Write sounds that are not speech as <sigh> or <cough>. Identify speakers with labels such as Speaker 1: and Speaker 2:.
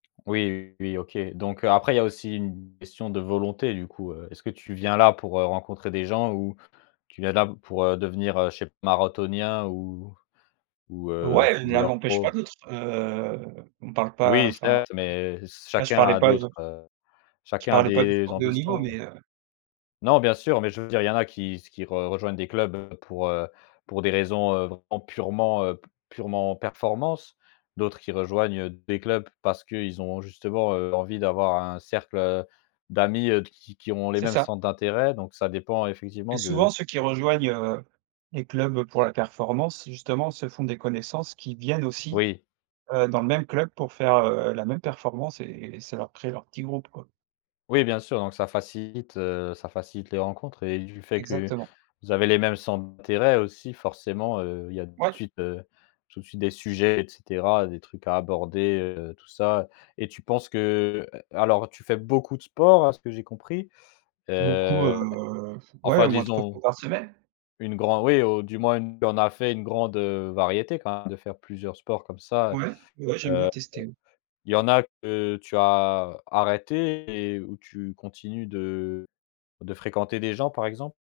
Speaker 1: Oui, oui, OK, donc après il y a aussi une question de volonté du coup, heu, est-ce que tu viens là pour, heu, rencontrer des gens ou tu viens là pour devenir, heu, chez marathonien ou ou heu,
Speaker 2: Ouais, l'un
Speaker 1: footballeur
Speaker 2: n'empêche
Speaker 1: pro?
Speaker 2: pas l'autre, heu, on parle pas
Speaker 1: Oui,
Speaker 2: enfin,
Speaker 1: certes, mais se
Speaker 2: là je
Speaker 1: chacun
Speaker 2: parlais
Speaker 1: a
Speaker 2: pas de
Speaker 1: d'autres heu,
Speaker 2: je
Speaker 1: chacun a
Speaker 2: parlais pas du
Speaker 1: des
Speaker 2: sport de haut niveau
Speaker 1: ambitions quoi.
Speaker 2: mais heu
Speaker 1: Non, bien sûr, mais je veux dire il y en a qui se qui re rejoignent des clubs pour, heu, pour des raisons, heu, vraiment, purement heu, p purement performance, d'autres qui rejoignent des clubs parce qu'ils ont justement, heu, envie d'avoir un cercle d'amis, heu, qui qui ont les
Speaker 2: C'est
Speaker 1: mêmes
Speaker 2: ça.
Speaker 1: centres d'intérêt, donc ça dépend
Speaker 2: Et
Speaker 1: effectivement
Speaker 2: souvent
Speaker 1: de
Speaker 2: ceux qui rejoignent, heu, les clubs pour la performance, justement se font des connaissances qui viennent aussi,
Speaker 1: Oui.
Speaker 2: heu, dans le même club pour faire, heu, la même performance et ça leur crée leur petit groupe, quoi.
Speaker 1: Oui, bien sûr donc ça facilite heu, ça facilite les rencontres et du fait que
Speaker 2: Exactement.
Speaker 1: vous avez les mêmes centres d'intérêt aussi forcément, heu, il y a tout de
Speaker 2: Ouais.
Speaker 1: suite heu, tout de suite des sujets et cetera, des trucs à aborder, heu, tout ça et tu penses que heu, alors tu fais beaucoup de sport à ce que j'ai compris?
Speaker 2: Beaucoup,
Speaker 1: Heu,
Speaker 2: heu, pff, ouais,
Speaker 1: enfin
Speaker 2: au moins 3 fois
Speaker 1: disons
Speaker 2: par semaine.
Speaker 1: une grand oui, au du moins il y en a fait une grande, heu, variété <unintelligible> de faire plusieurs sports comme ça,
Speaker 2: Ouais, ouais, j'aime
Speaker 1: heu.
Speaker 2: bien tester oui.
Speaker 1: Il y en a que tu as arrêté et où tu continues de de fréquenter des gens par exemple?